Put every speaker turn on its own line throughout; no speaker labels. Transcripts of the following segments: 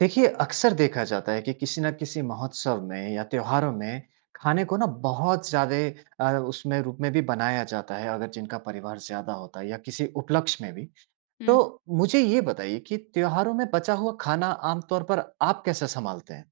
देखिए, अक्सर देखा जाता है कि किसी न किसी महोत्सव में या त्योहारों में खाने को ना बहुत ज्यादे अ, उसमें रूप में भी बनाया जाता है अगर जिनका परिवार ज़्यादा होता है या किसी उपलक्ष्य में भी। तो
हुँ।
मुझे ये बताइए कि त्योहारों में बचा हुआ खाना आम तौर पर आप कैसे संभालते हैं?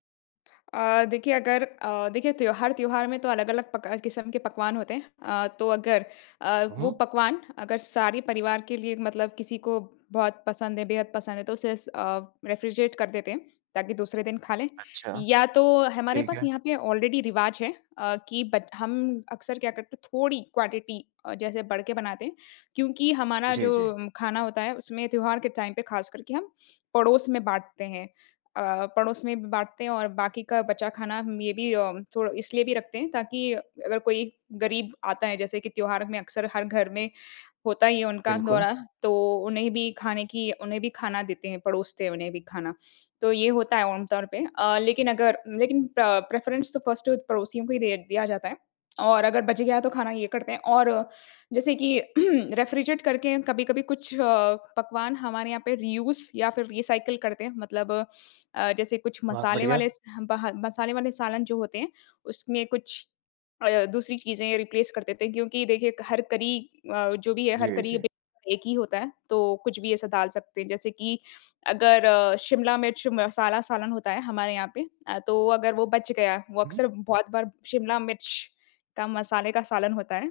अ, देखिए अगर अ, देखिए त्योहार, त्योहार में तो अलग-अलग पका किस्म के पकवान होते हैं। अ, तो अगर अ,
हुँ,
वो
हुँ।
पकवान अगर सारे परिवार के लिए मतलब किसी को बहुत पसंद है, बेहद पसंद है तो उसे स अ, रेफ्रिजरेट कर देते हैं ताकि दूसरे दिन खा लें।
अच्छा।
या तो हमारे
ठीक
पास
है।
यहाँ पे ऑलरेडी रिवाज है अ, कि बत हम अक्सर क्या करते हैं थोड़ी क्वांटिटी अ, जैसे बढ़ के बनाते हैं। क्योंकि हमारा
जी,
जो
जी।
खाना होता है उसमें त्योहार के टाइम पे खास करके हम पड़ोस में बाँटते हैं। अ, पड़ोस में बाँटते हैं और बाकी का बचा खाना मे बी अ, उम, थोड़ा इसलिए भी रखते हैं ताकि अगर कोई गरीब आता है जैसे कि त्योहार में अक्सर हर घर में होता ही है उनका
बिल्कुल।
दौरा, तो उन्हें भी खाने की उन्हें भी खाना देते हैं। परोसते हैं उन्हें भी खाना। तो ये होता है आम तौर पे अ, लेकिन अगर लेकिन प्र प्रेफरेंस तो फर्स्ट पड़ोसियों को ही दिय दिया जाता है। और अगर बच गया तो खाना ये करते हैं और जैसे कि रेफ्रिजरेट करके कभी-कभी कुछ अ, पकवान हमारे यहाँ पे रीयूज़ या फ़िर रीसाइकल करते हैं। मतलब अ, जैसे कुछ
बहुत
मसाले
बढ़िया।
वाले स बह मसाले वाले सालन जो होते हैं उसमें कुछ अ, दूसरी चीज़ें रिप्लेस कर देते हैं। क्योंकि देखिए क हर करी अ, जो भी है हर
जी,
करी
जी।
बीत एक ही होता है तो कुछ भी ऐसा डाल सकते हैं। जैसे कि अगर अ, शिमला मिर्च मसाला सालन होता है हमारे यहाँ पे अ, तो अगर वो बच गया वो
हुँ।
अक्सर बहुत बार शिमला मिर्च का मसाले का सालन होता है।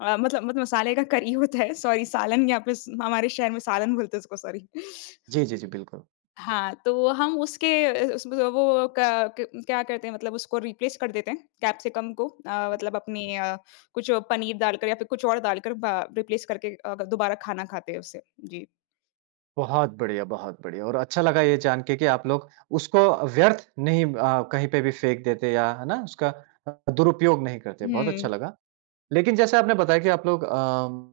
अ, मतलब मतलब मसाले का करी होता है सॉरी सालन यहाँ पे हमारे शहर में सालन बोलते हैं उसको सॉरी।
जी, जी, जी, बिल्कुल।
हाँ, तो हम उसके इस उस व वो क क्या करते हैं मतलब उसको रिप्लेस कर देते हैं कैप्सिकम को। अ, मतलब अपनी अ, कुछ पनीर डालकर या फ़िर कुछ और डालकर बा रिप्लेस करके अ, दोबारा खाना खाते हैं उससे। जी।
बहुत बढ़िया, बहुत बढ़िया। और अच्छा लगा ये जान के कि आप लोग उसको व्यर्थ नहीं अ, कहीं पे भी फेंक देते या है ना? उसका अ अ, दुरुपयोग नहीं करते। बहुत अच्छा
हुँ।
लगा। लेकिन जैसे आपने बताया कि आप लोग अ, उम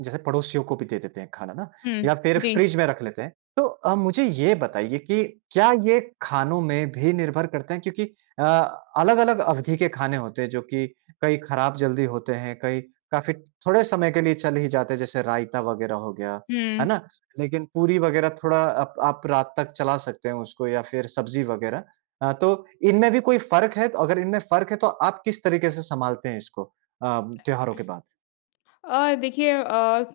जैसे पड़ोसियों को भी दे देते हैं खाना ना
हुँ,
या फिर
जी।
फ़्रिज में रख लेते हैं। तो अ, मुझे ये बताइए कि क्या ये खानों में भी निर्भर करते हैं क्योंकि अ, अलग-अलग अवधि के खाने होते हैं जो कि कई खराब जल्दी होते हैं, कई काफ़ी थोड़े समय के लिए चल ही जाते हैं, जैसे रायता वग़ैरह हो गया। है
हुँ।
ना? लेकिन पूरी वग़ैरह थोड़ा अप आप रात तक चला सकते हैं उसको या फिर सब्ज़ी वग़ैरह। अ, तो इनमें भी कोई फ़र्क है? अगर इनमें फ़र्क है तो आप किस तरीके से सँभालते हैं इसको? अ, त्योहारों के बाद?
अ, देखिए अ,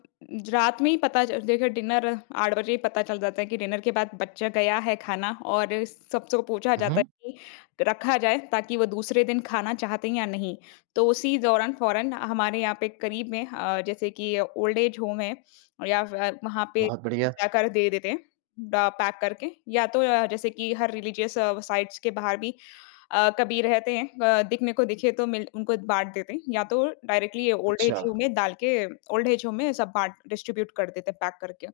रात में ही पता चल ज देखिए डिनर 8 बजे ही पता चल जाता है कि डिनर के बाद बच गया है खाना और सबसे पूछा
हुँ,
जाता है
हुँ।
कि रखा जाए ताकि वो दूसरे दिन खाना चाहते हैं या नहीं। तो उसी दौरान फ़ौरन हमारे यहाँ पे करीब में अ, जैसे कि ओल्ड-एज होम है या फिर वहाँ पे
बहुत बढ़िया।
जाकर दे देते हैं। ड पैक करके या तो अ, जैसे कि हर रिलीजियस साइट्स के बाहर भी अ, कभी रहते हैं अ, दिखने को दिखें तो मिल उनको बाँट देते हैं। या तो डायरेक्टली ओल्ड-एज होम
अच्छा।
में डाल के ओल्ड-एज होम में सब बाँट डिस्ट्रीब्यूट कर देते हैं पैक करके।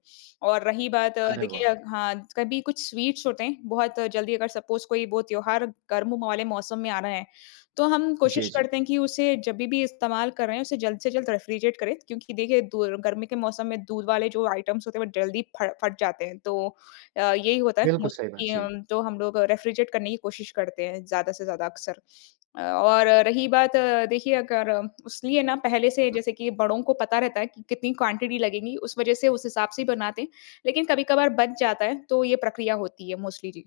और रही बात
अरे,
देखिए
वाह!
हाँ, कभी कुछ स्वीट्स होते हैं बहुत जल्दी अगर सपोज़ कोई वो त्योहार गर्म वाले मौसम में आ रहा है तो हम कोशिश
जी, जी
करते हैं कि उसे जभी भी इस्तेमाल कर रहे हैं उसे जल्द से जल्द रेफ़्रिजरेट करें। क्योंकि देखिए दूर गर्मी के मौसम में दूध वाले जो आइटम्स होते हैं वह जल्दी फ फट जाते हैं। तो अ, यही होता है
बिल्कुल, सही बात।
मोस्टली
जी।
जो हम लोग रेफ़्रिजरेट करने की कोशिश करते हैं ज़्यादा से ज़्यादा अक्सर। अ, और रही बात देखिए अगर उस लिए ना पहले से
उम
जैसे कि बड़ों को पता रहता है कि कितनी क्वांटिटी लगेगी उस वजह से उस हिसाब से ही बनाते हैं। लेकिन कभी-कभार बच जाता है तो ये प्रक्रिया होती है मोस्टली जी।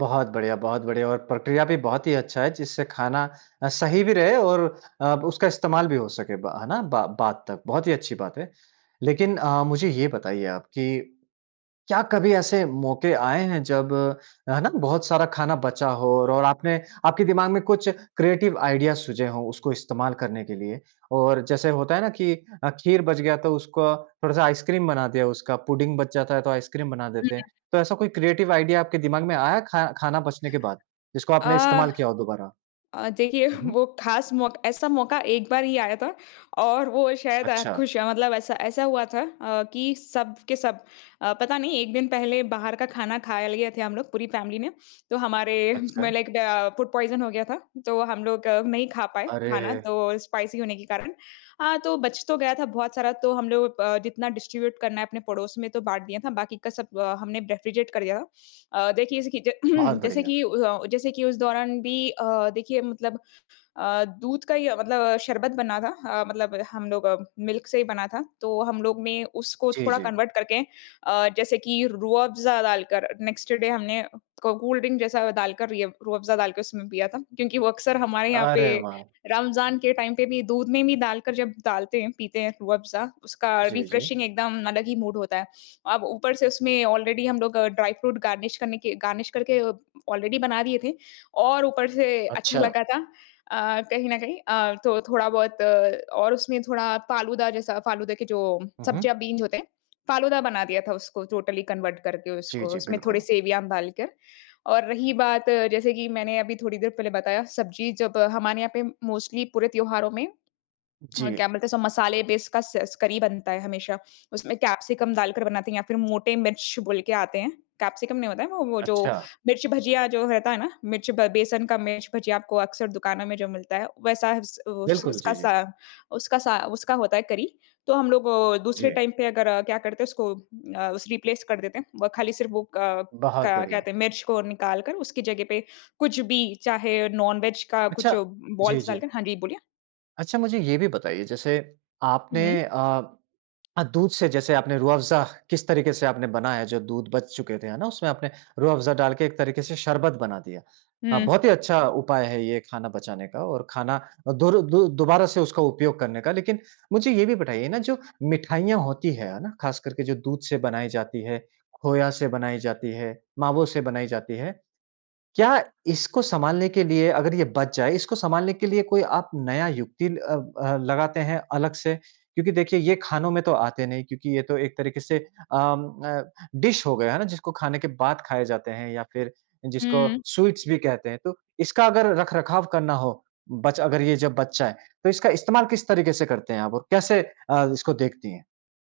बहुत बढ़िया बहुत बढ़िया और प्रक्रिया भी बहुत ही अच्छा है जिससे खाना अ, सही भी रहे और अब उसका इस्तेमाल भी हो सके ब है ना, बा बाद तक। बहुत ही अच्छी बात है। लेकिन अ, मुझे ये बताइए आप कि क्या कभी ऐसे मौके आए हैं जब, है ना? बहुत सारा खाना बचा हो और आपने आपके दिमाग में कुछ क्रिएटिव आइडिया सुझे हो उसको इस्तेमाल करने के लिए? और जैसे होता है ना, कि अ, खीर बच गया तो उसको थोड़ा-सा आइसक्रीम बना दिया उसका पुडिंग बच जाता है तो आइसक्रीम बना
हुँ।
देते
हुँ।
हैं। तो ऐसा कोई क्रिएटिव आइडिया आपके दिमाग में आया खा खाना बचने के बाद जिसको आपने
आह।
इस्तेमाल किया हो दोबारा?
अ, देखिए
हुँ, हुँ।
वो ख़ास मौका ऐसा मौका एक बार ही आया था। और वो शायद अ,
अच्छा।
खुश मतलब ऐसा ऐसा हुआ था अ, कि सब के सब अ, पता नहीं 1 दिन पहले बाहर का खाना खा लिए थे हम लोग पूरी फैमिली ने। तो हमारे म
अच्छा।
लाइक द फूड पॉइज़न हो गया था। तो हम लोग नहीं खा पाए खाना
अरे!
तो स्पाइसी होने के कारण। हाँ, तो बच तो गया था बहुत सारा तो हम लोग अ, जितना डिस्ट्रीब्यूट करना है अपने पड़ोस में तो बाँट दिया था बाकी का सब अ, हमने रेफ़्रिजरेट कर दिया था। अ, देखिए जैसे कि
बहुत
जैसे
बढ़िया।
कि अ, जैसे कि उस दौरान भी अ, देखिए मतलब अ, दूध का ही मतलब शरबत बना था अ, मतलब हम लोग मिल्क से ही बना था। तो हम लोग ने उसको
जी,
थोड़ा
जी।
कन्वर्ट करके अ, जैसे कि रूह अफ़ज़ा डालकर नेक्स्ट डे हमने को कोल्ड ड्रिंक जैसा डाल कर रूह अफ़ज़ा डाल के उसमें पिया था। क्योंकि वो अक्सर हमारे यहाँ पे
अरे वाह।
रमज़ान के टाइम पे भी दूध में भी डालकर जब डालते हैं पीते हैं रूह अफ़ज़ा उसका अरबी
जी, जी।
फ्रेशिंग एकदम अलग ही मूड होता है। अब ऊपर से उसमें ऑलरेडी हम लोग ड्राई फ्रूट गार्निश करने के गार्निश करके ऑलरेडी बना दिए थे। और ऊपर से अच्छा
अच्छा।
लगा था अ, कहीं न कहीं। अ, तो थोड़ा-बहुत और उसमें थोड़ा फ़ालूदा जैसा फ़ालूदा के जो
हुँ, हुँ।
सब्जियाँ बीन्स होते हैं फ़ालूदा बना दिया था उसको टोटली कन्वर्ट करके
जी,
उसको
जी।
उसमें थोड़े
बिल्कुल।
सेवइयाँ डाल कर। और रही बात जैसे कि मैंने अभी थोड़ी देर पहले बताया सब्ज़ी जब हमारे यहाँ पे मोस्टली पूरे त्योहारों में अ, क्या
जी।
बोलते हैं मसाले बेसकस करी बनता है हमेशा। उसमें कैप्सिकम डालकर बनाते हैं या फिर मोटे मिर्च बोल के आते हैं। कैप्सिकम नहीं होता है वो वो जो
अच्छा।
मिर्च भजिया जो रहता है ना, मिर्च बे बेसन का मिर्च भजिया आपको अक्सर दुकानों में जो मिलता है वैसा उस
बिल्कुल।
उसका
जी,
सा
जी।
उसका सा उसका होता है करी। तो हम लोग वो दूसरे
जी।
टाइम पे अगर क्या करते हैं उसको अ, रिप्लेस कर देते हैं। वो खाली सिर्फ़ वो क
बहुत
क्या
बढ़िया।
कहते हैं मिर्च को निकाल कर उसकी जगह पे कुछ भी चाहे नॉन-वेज का कुछ
अच्छा। जी,
बोल्स
जी।
डालकर हाँ, जी बोलिए।
अच्छा मुझे ये भी बताइए जैसे आपने
हुँ।
अ अ, दूध से जैसे आपने रूह अफ़ज़ा किस तरीके से आपने बनाया है जो दूध बच चुके थे है ना, उसमें आपने रूह अफ़ज़ा डालके एक तरीके से शरबत बना दिया। हाँ,
हुँ।
बहुत ही अच्छा उपाय है ये खाना बचाने का और खाना अ, दुर दु दोबारा से उसका उपयोग करने का। लेकिन मुझे ये भी बताइए ना जो मिठाइयाँ होती हैं। है ना? ख़ास करके जो दूध से बनाई जाती है, खोया से बनाई जाती है, मावो से बनाई जाती है। क्या इसको संभालने के लिए अगर ये बच जाएँ इसको संभालने के लिए कोई आप नया युक्ति अ अ, लगाते हैं अलग से? क्योंकि देखिए ये खानों में तो आते नहीं क्योंकि ये तो एक तरीके से अ, उम, अ, डिश हो गया है ना, जिसको खाने के बाद खाए जाते हैं या फिर जिसको
हुँ।
स्वीट्स भी कहते हैं। तो इसका अगर रख-रखाव करना हो बच अगर ये जब बच जाएँ, तो इसका इस्तेमाल किस तरीके से करते हैं आप? और कैसे अ, इसको देखती हैं?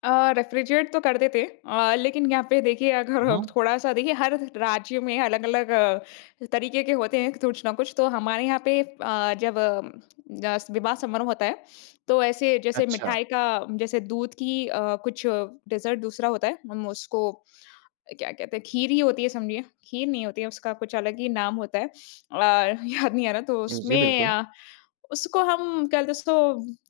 अ, रेफ़्रीजरेट तो करते थे। अ, लेकिन यहाँ पे देखिए
अ
अगर
हाँ।
थोड़ा-सा देखिए हर राज्य में अलग-अलग अ, तरीके के होते हैं कुछ न कुछ। तो हमारे यहाँ पे अ, जब अ, अस विवाह समारोह होता है तो ऐसे जैसे
अच्छा।
मिठाई का जैसे दूध की अ, कुछ डेज़र्ट दूसरा होता है। हम उसको अ, क्या कहते हैं, खीर ही होती है समझिए। खीर नहीं होती है, उसका कुछ अलग ही नाम होता है। अ, याद नहीं आ रहा। तो
जी, जी
उसमें
बिल्कुल।
अ, उसको हम क्या बोलते हैं उसको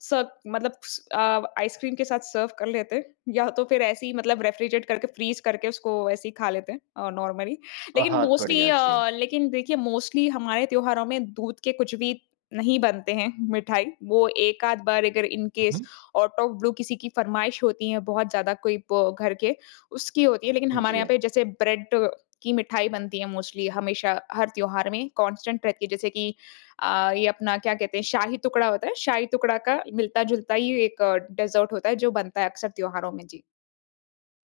सब मतलब स अ, आइसक्रीम के साथ सर्व कर लेते या तो फिर ऐसे ही मतलब रेफ़्रीजरेट करके, फ़्रीज़ करके उसको ऐसे ही खा लेते हैं, अ, नॉर्मली। लेकिन
बहुत
मोस्टली
बढ़िया। जी।
अ, लेकिन देखिए मोस्टली हमारे त्योहारों में दूध के कुछ भी नहीं बनते हैं मिठाई। वो एक-आध बार अगर इन
हुँ,
केस
हुँ।
आऊट ऑफ़ ब्लू किसी की फ़रमाइश होती है बहुत ज़्यादा कोई ब, घर के उसकी होती है। लेकिन हमारे यहाँ
जी।
पे जैसे ब्रेड की मिठाई बनती है मोस्टली हमेशा हर त्योहार में कांस्टेंट रहती है। जैसे कि अ, ये अपना क्या कहते हैं शाही-टुकड़ा होता है। शाही-टुकड़ा का मिलता-जुलता ही एक डेज़र्ट होता है जो बनता है अक्सर त्योहारों में। जी।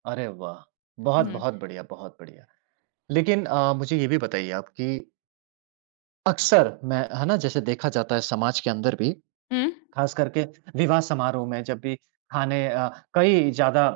अरे वाह! बहुत
हुँ।
बहुत बढ़िया, बहुत बढ़िया। लेकिन अ, मुझे ये भी बताइए आप कि अक्सर, मैं है ना? जैसे देखा जाता है समाज के अंदर भी
हुँ।
ख़ास करके विवाह-समारोह में जब भी खाने अ, कई ज़्यादा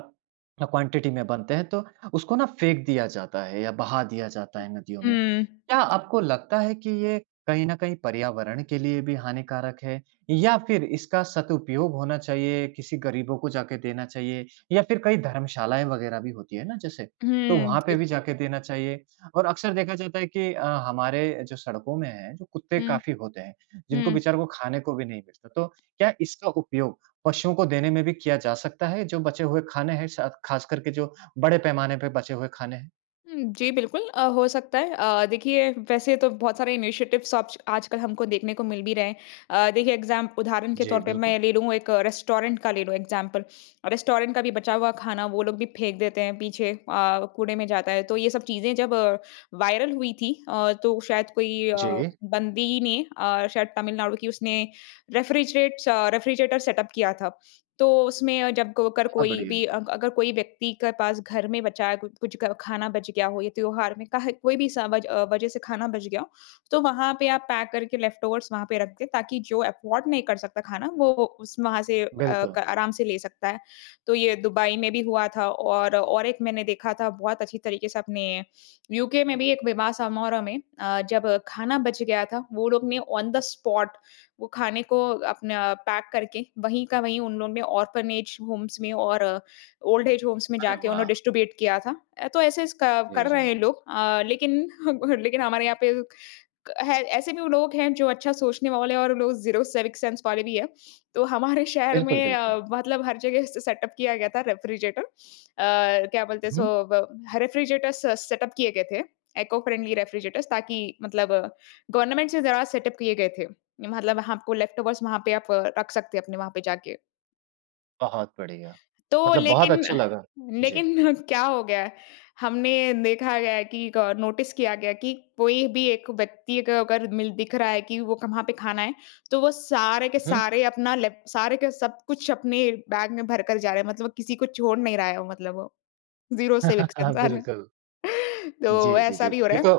क्वांटिटी में बनते हैं, तो उसको ना फेंक दिया जाता है या बहा दिया जाता है नदियों में।
हुँ।
क्या आपको लगता है कि ये कहीं न कहीं पर्यावरण के लिए भी हानिकारक है? या फिर इसका सदुपयोग होना चाहिए, किसी गरीबों को जा के देना चाहिए या फिर कई धर्मशालाएँ वगैरह भी होती हैं ना जैसे, तो
हुँ,
वहाँ पे
जी।
भी जाके देना चाहिए? और अक्सर देखा जाता है कि अ, हमारे जो सड़कों में हैं, जो कुत्ते
हुँ।
काफ़ी होते हैं, जिनको
हुँ।
बेचारों को खाने को भी नहीं मिलता, तो क्या इसका उपयोग पशुओं को देने में भी किया जा सकता है, जो बचे हुए खाने हैं स खासकर के जो बड़े पैमाने पे बचे हुए खाने हैं?
हुँ। जी, बिल्कुल अ, हो सकता है। अ, देखिए वैसे तो बहुत सारे इनिशिएटिव्स सब्ष्क आजकल हमको देखने को मिल भी रहे हैं। अ, देखिए एग्ज़ाम उदाहरण के
जी,
तौर पर
बिल्कुल।
मैं ले लूँ एक रेस्टोरेंट का ले लूँ इग्ज़ैम्पल। रेस्टोरेंट का भी बचा हुआ खाना वो लोग भी फेंक देते हैं पीछे अ, कूड़े में जाता है। तो ये सब चीज़ें जब वायरल हुई थी अ, तो शायद कोई अ,
जी।
बंदी ने अ, शायद तमिलनाडु की उसने रेफ़्रिज़रेट अ, रेफ़्रिज़रेटर सेटअप किया था। तो उसमें जब क अगर
बहुत
कोई भी
बढ़िया।
अग अगर कोई व्यक्ति के पास घर में बचा है, कुछ-कुछ ग खाना बच गया हो या त्योहार में का है कोई भी समज अ, वज़ह से खाना बच गया हो, तो वहाँ पे आप पैक करके लेफ़्टओवर्स वहाँ पे रख दें ताकि जो अफ़ॉर्ड नहीं कर सकता खाना, वो-वो उस वहाँ से अ,
बिल्कुल।
क आराम से ले सकता है। तो ये दुबई में भी हुआ था और और एक मैंने देखा था बहुत अच्छी तरीके से अपने यूके में भी एक विवाह समारोह में अ, जब खाना बच गया था, वो लोग ने ऑन द स्पॉट वो खाने को अपना पैक करके वहीं का वहीं उन लोगों ने ऑर्फ़नेज होम्स में और ओल्ड एज होम्स में
अरे
जाके उन्हें
वाह!
डिस्ट्रिब्यूट किया था। अ, तो ऐसे-ऐसे क
जी,
कर रहे
जी।
हैं लोग। अ, लेकिन हम हर लेकिन हमारे यहाँ पे क है ऐसे भी लोग हैं जो अच्छा सोचने वाले हैं और लोग 0 सिविक सेंस वाले भी हैं। तो हमारे शहर
बिल्कुल,
में
बिल्कुल।
अ, मतलब हर जगह से सेटअप किया गया था रेफ़्रिज़रेटर। अ, क्या बोलते हैं
हुँ।
इसको? ब ह रेफ़्रिज़रेटर। स सेटअप किए गए थे, इको-फ्रेंडली रेफ़्रिज़रेटरस ताकि मतलब गवर्नमेंट से ज़रा सेटअप किए गए थे। मतलब आपको लेफ़्टओवर्स वहाँ पे आप रख सकते हैं अपने वहाँ पे जाके।
बहुत बढ़िया।
तो
मतलब बहुत
लेकिन अ,
अच्छा लगा। जी।
लेकिन क्या हो गया है? हमने देखा गया है कि क नोटिस किया गया है कि, कोई भी एक व्यक्ति को अगर मिल दिख रहा है कि वो कहाँ पे खाना है। तो वो सारे के
उहुँ।
सारे अपना लेप सारे के सब कुछ अपने बैग में भर कर जा रहे हैं। मतलब वो किसी को छोड़ नहीं रहा है वो मतलब वो ज़ीरो सिविक
हाँ
सेंस आ रहा
बिल्कुल।
है,
जी,
तो
जी, जी,
ऐसा भी हो
ये
रहा
तो
है।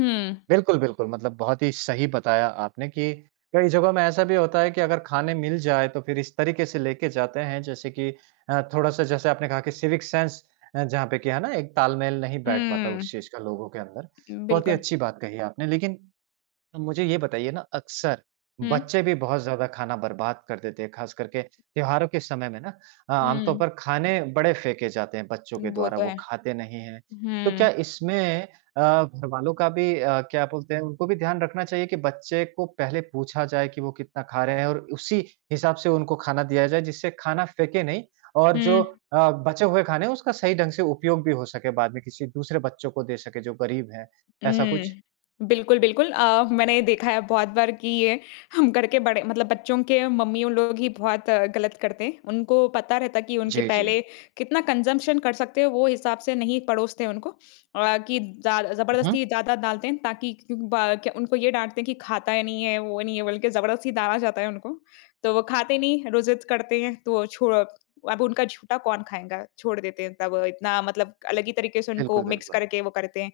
हुँ।
बिल्कुल-बिल्कुल मतलब बहुत ही सही बताया आपने कि, कई जगहों में ऐसा भी होता है कि अगर खाने मिल जाए तो फिर इस तरीके से लेके जाते हैं जैसे कि अ, थोड़ा-सा जैसे आपने कहा कि सिविक सेंस अ, जहाँ पे की, है ना? एक तालमेल नहीं बैठ पाता
हुँ।
उस चीज़ का लोगों के अंदर।
उम,
बहुत ही
बिल्कुल।
अच्छी बात कही आपने। लेकिन, मुझे ये बताइए ना अक्सर
हुँ।
बच्चे भी बहुत ज़्यादा खाना बर्बाद कर देते हैं खास करके त्योहारों के समय में ना, आम तौर
हुँ।
पर खाने बड़े फेंके जाते हैं बच्चों के
वो
द्वारा
तो
वो
है।
खाते नहीं हैं। तो क्या
हुँ।
इसमें अ, घरवालों का भी अ, क्या बोलते हैं? उनको भी ध्यान रखना चाहिए कि बच्चे को पहले पूछा जाए कि वो कितना खा रहे हैं, और उसी हिसाब से उनको खाना दिया जाए जिससे खाना फेंके नहीं और जो
हुँ।
अ, बचे हुए खाने हैं उसका सही ढंग से उपयोग भी हो सके बाद में किसी दूसरे बच्चों को दे सके जो गरीब हैं, ऐसा कुछ?
हुँ। बिल्कुल-बिल्कुल अ, मैंने ये देखा है बहुत बार की ये हम घर के बड़े मतलब बच्चों के मम्मीयों लोग ही बहुत गलत करते हैं। उनको पता रहता है कि उनके
जी, जी।
पहले कितना कंज़म्पशन कर सकते हैं वो हिसाब से नहीं परोसते उनको अ, कि ज़्या
उहुँ।
ज़बरदस्ती ज़्यादा डालते हैं ताकि ब क उनको ये डांटते हैं कि खाता ही नहीं है वो नहीं है बल्कि ज़बरदस्ती डाला जाता है उनको। तो वो खाते नहीं रो ज़िद करते हैं तो अ, छोड़ अब उनका झूठा कौन खाएगा? छोड़ देते हैं तब इतना मतलब अलग ही तरीके से उनको मिक्स
बिल्कुल-बिल्कुल।
करके वो करते हैं।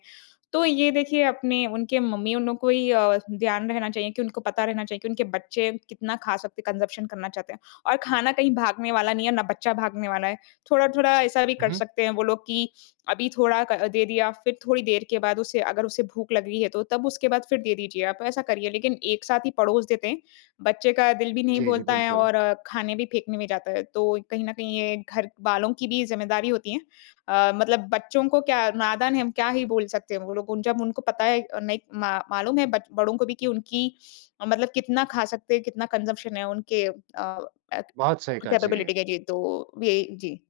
तो ये देखिए अपने उनके मम्मीयों नो को ही अ, ध्यान रहना चाहिए कि उनको पता रहना चाहिए कि उनके बच्चे कितना खा सकते हैं कंजम्पशन करना चाहते हैं। और खाना कहीं भागने वाला नहीं है, ना बच्चा भागने वाला है। थोड़ा-थोड़ा ऐसा भी
हुँ,
कर
हुँ।
सकते हैं वो लोग कि, अभी थोड़ा क दे दिया फिर थोड़ी देर के बाद उसे अगर उसे भूख लग रही है तो तब उसके बाद फिर दे दीजिए आप ऐसा करिए। लेकिन एक साथ ही पड़ोस देते हैं। बच्चे का दिल भी नहीं
जी, जी
बोलता है
बिल्कुल।
और खाने भी फेंकने में जाता है, तो कहीं न कहीं ये घरवालों की भी जिम्मेदारी होती है। अ, मतलब बच्चों को क्या नादान है हम क्या ही बोल सकते हैं? वो लोग जब उनको पता है अ, नहीं मा मालूम है बच बड़ों को भी कि उनकी मतलब कितना खा सकते हैं, कितना कंज़म्पशन है उनके अ,
बहुत सही कहा, जी।
कैपेबिलिटी के जी, तो यही, जी।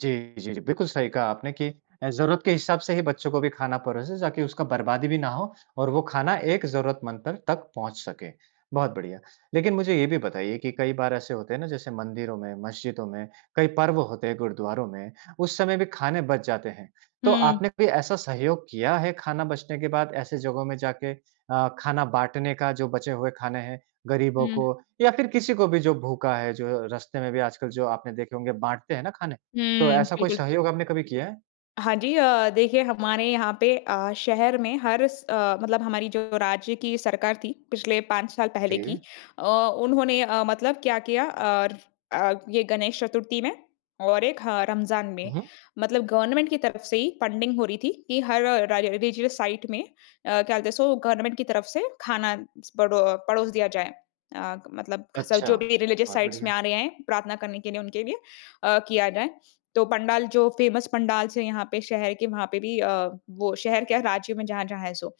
जी, जी, जी बिल्कुल सही कहा आपने कि अ, ज़रूरत के हिसाब से ही बच्चों को भी खाना परोसे ताकि उसका बर्बादी भी ना हो और वो खाना एक ज़रूरतमंद पर तक पहुँच सके। बहुत बढ़िया। लेकिन मुझे ये भी बताइए कि कई बार ऐसे होते हैं ना जैसे मंदिरों में, मस्जिदों में, कई पर्व होते हैं गुरुद्वारों में उस समय में भी खाने बच जाते हैं। तो
हुँ।
आपने कोई ऐसा सहयोग किया है खाना बचने के बाद ऐसे जगहों में जाके? अ, खाना बाँटने का जो बचे हुए खाने हैं, गरीबों
हुँ।
को या फिर किसी को भी जो भूखा है, जो रास्ते में भी आजकल जो आपने देखे होंगे बाँटते हैं ना खाने, तो
हुँ।
ऐसा कोई
बिल्कुल।
सहयोग आपने कभी किया है?
हाँ, जी। अ, देखिए हमारे यहाँ पे अ, शहर में हर स अ, मतलब हमारी जो राज्य की सरकार थी, पिछले पाँच साल पहले की,
जी।
अ, उन्होंने अ, मतलब क्या किया और अ, ये गणेश चतुर्थी में और एक ह रमज़ान में।
हुँ, हुँ।
मतलब गवर्नमेंट की तरफ से ही फंडिंग हो रही थी कि हर राइ राइ रिलिजियस साइट में अ, क्या बोलते हैं सो गवर्नमेंट की तरफ से खाना स बड़ो पड़ोस दिया जाए। अ, मतलब ख स
अच्छा।
जो भी रिलिजियस
बहुत
साइट में
बढ़िया।
आ रहे हैं प्रार्थना करने के लिए उनके लिए अ, किया जाए। तो पंडाल जो फेमस पंडाल्स है यहाँ पे शहर के वहाँ पे भी अ, वो शहर क्या राज्य में जहाँ जहाँ है सो।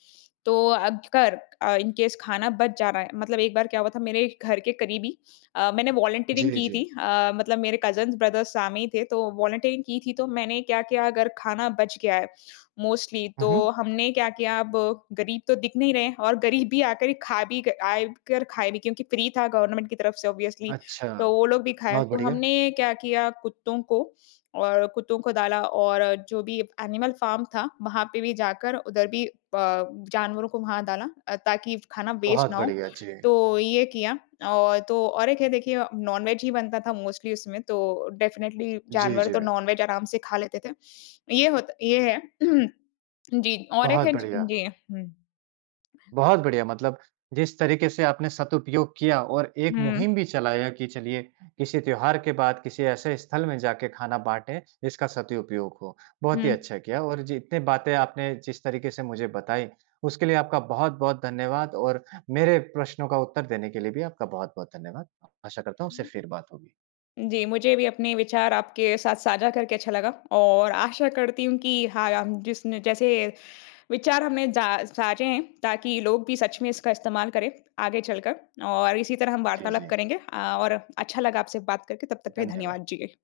तो अगर अ, इन केस खाना बच जा रहा है मतलब एक बार क्या हुआ था मेरे घर के करीबी अ, मैंने वॉलंटीरिंग
जी,
की थी।
जी।
अ, मतलब मेरे कजिन्स, ब्रदर सामने ही थे तो वॉलंटीरिंग की थी। तो मैंने क्या किया अगर खाना बच गया है मोस्टली
हुँ,
तो
हुँ।
हमने क्या किया अब गरीब तो दिख नहीं रहे हैं और गरीब ही आकर खा भी आए कर खाए भी क्योंकि फ्री था गवर्नमेंट की तरफ से ऑब्वियसली
अच्छा।
तो वो लोग भी खाए।
बहुत
तो
बढ़िया।
हमने क्या किया कुत्तों को और कुत्तों को डाला और जो भी एनिमल फार्म था वहाँ पे भी जाकर उधर भी प जानवरों को वहाँ डाला अ, ताकि खाना वेस्ट
बहुत
ना हो।
बढ़िया, जी।
तो ये किया। और तो और एक है देखिए नॉन-वेज ही बनता था मोस्टली उसमें तो डेफ़िनिट्ली
जी,
जानवर
जी,
तो
वि
नॉन-वेज आराम से खा लेते थे। ये होत ये है। जी, और एक
बहुत
है
बढ़िया।
जी, हुँ।
बहुत बढ़िया। मतलब जिस तरीके से आपने सदुपयोग किया और एक
हुँ।
मुहिम भी चलाया कि चलिए किसी त्यौहार के बाद किसी ऐसे स्थल में जाके खाना बाँटें जिसका सदुपयोग हो। बहुत ही
हुँ।
अच्छा किया। और जितनी बातें आपने जिस तरीके से मुझे बताई, उसके लिए आपका बहुत-बहुत धन्यवाद। और मेरे प्रश्नों का उत्तर देने के लिए भी आपका बहुत-बहुत धन्यवाद। आशा करता हूँ
उ
उससे
उ
फिर बात होगी।
जी, मुझे भी अपने विचार आपके साथ साझा करके अच्छा लगा। और आशा करती हूँ कि हाँ याम जिसने जैसे विचार हमने जा साझे हैं ताकि लोग भी सच में इसका इस्तेमाल करें, आगे चलकर और इसी तरह हम
जी,
वार्तालाप
जी।
करेंगे। अ, और अच्छा लगा आपसे बात करके। तब तक के लिए
धन्यवाद।
धन्यवाद। जी।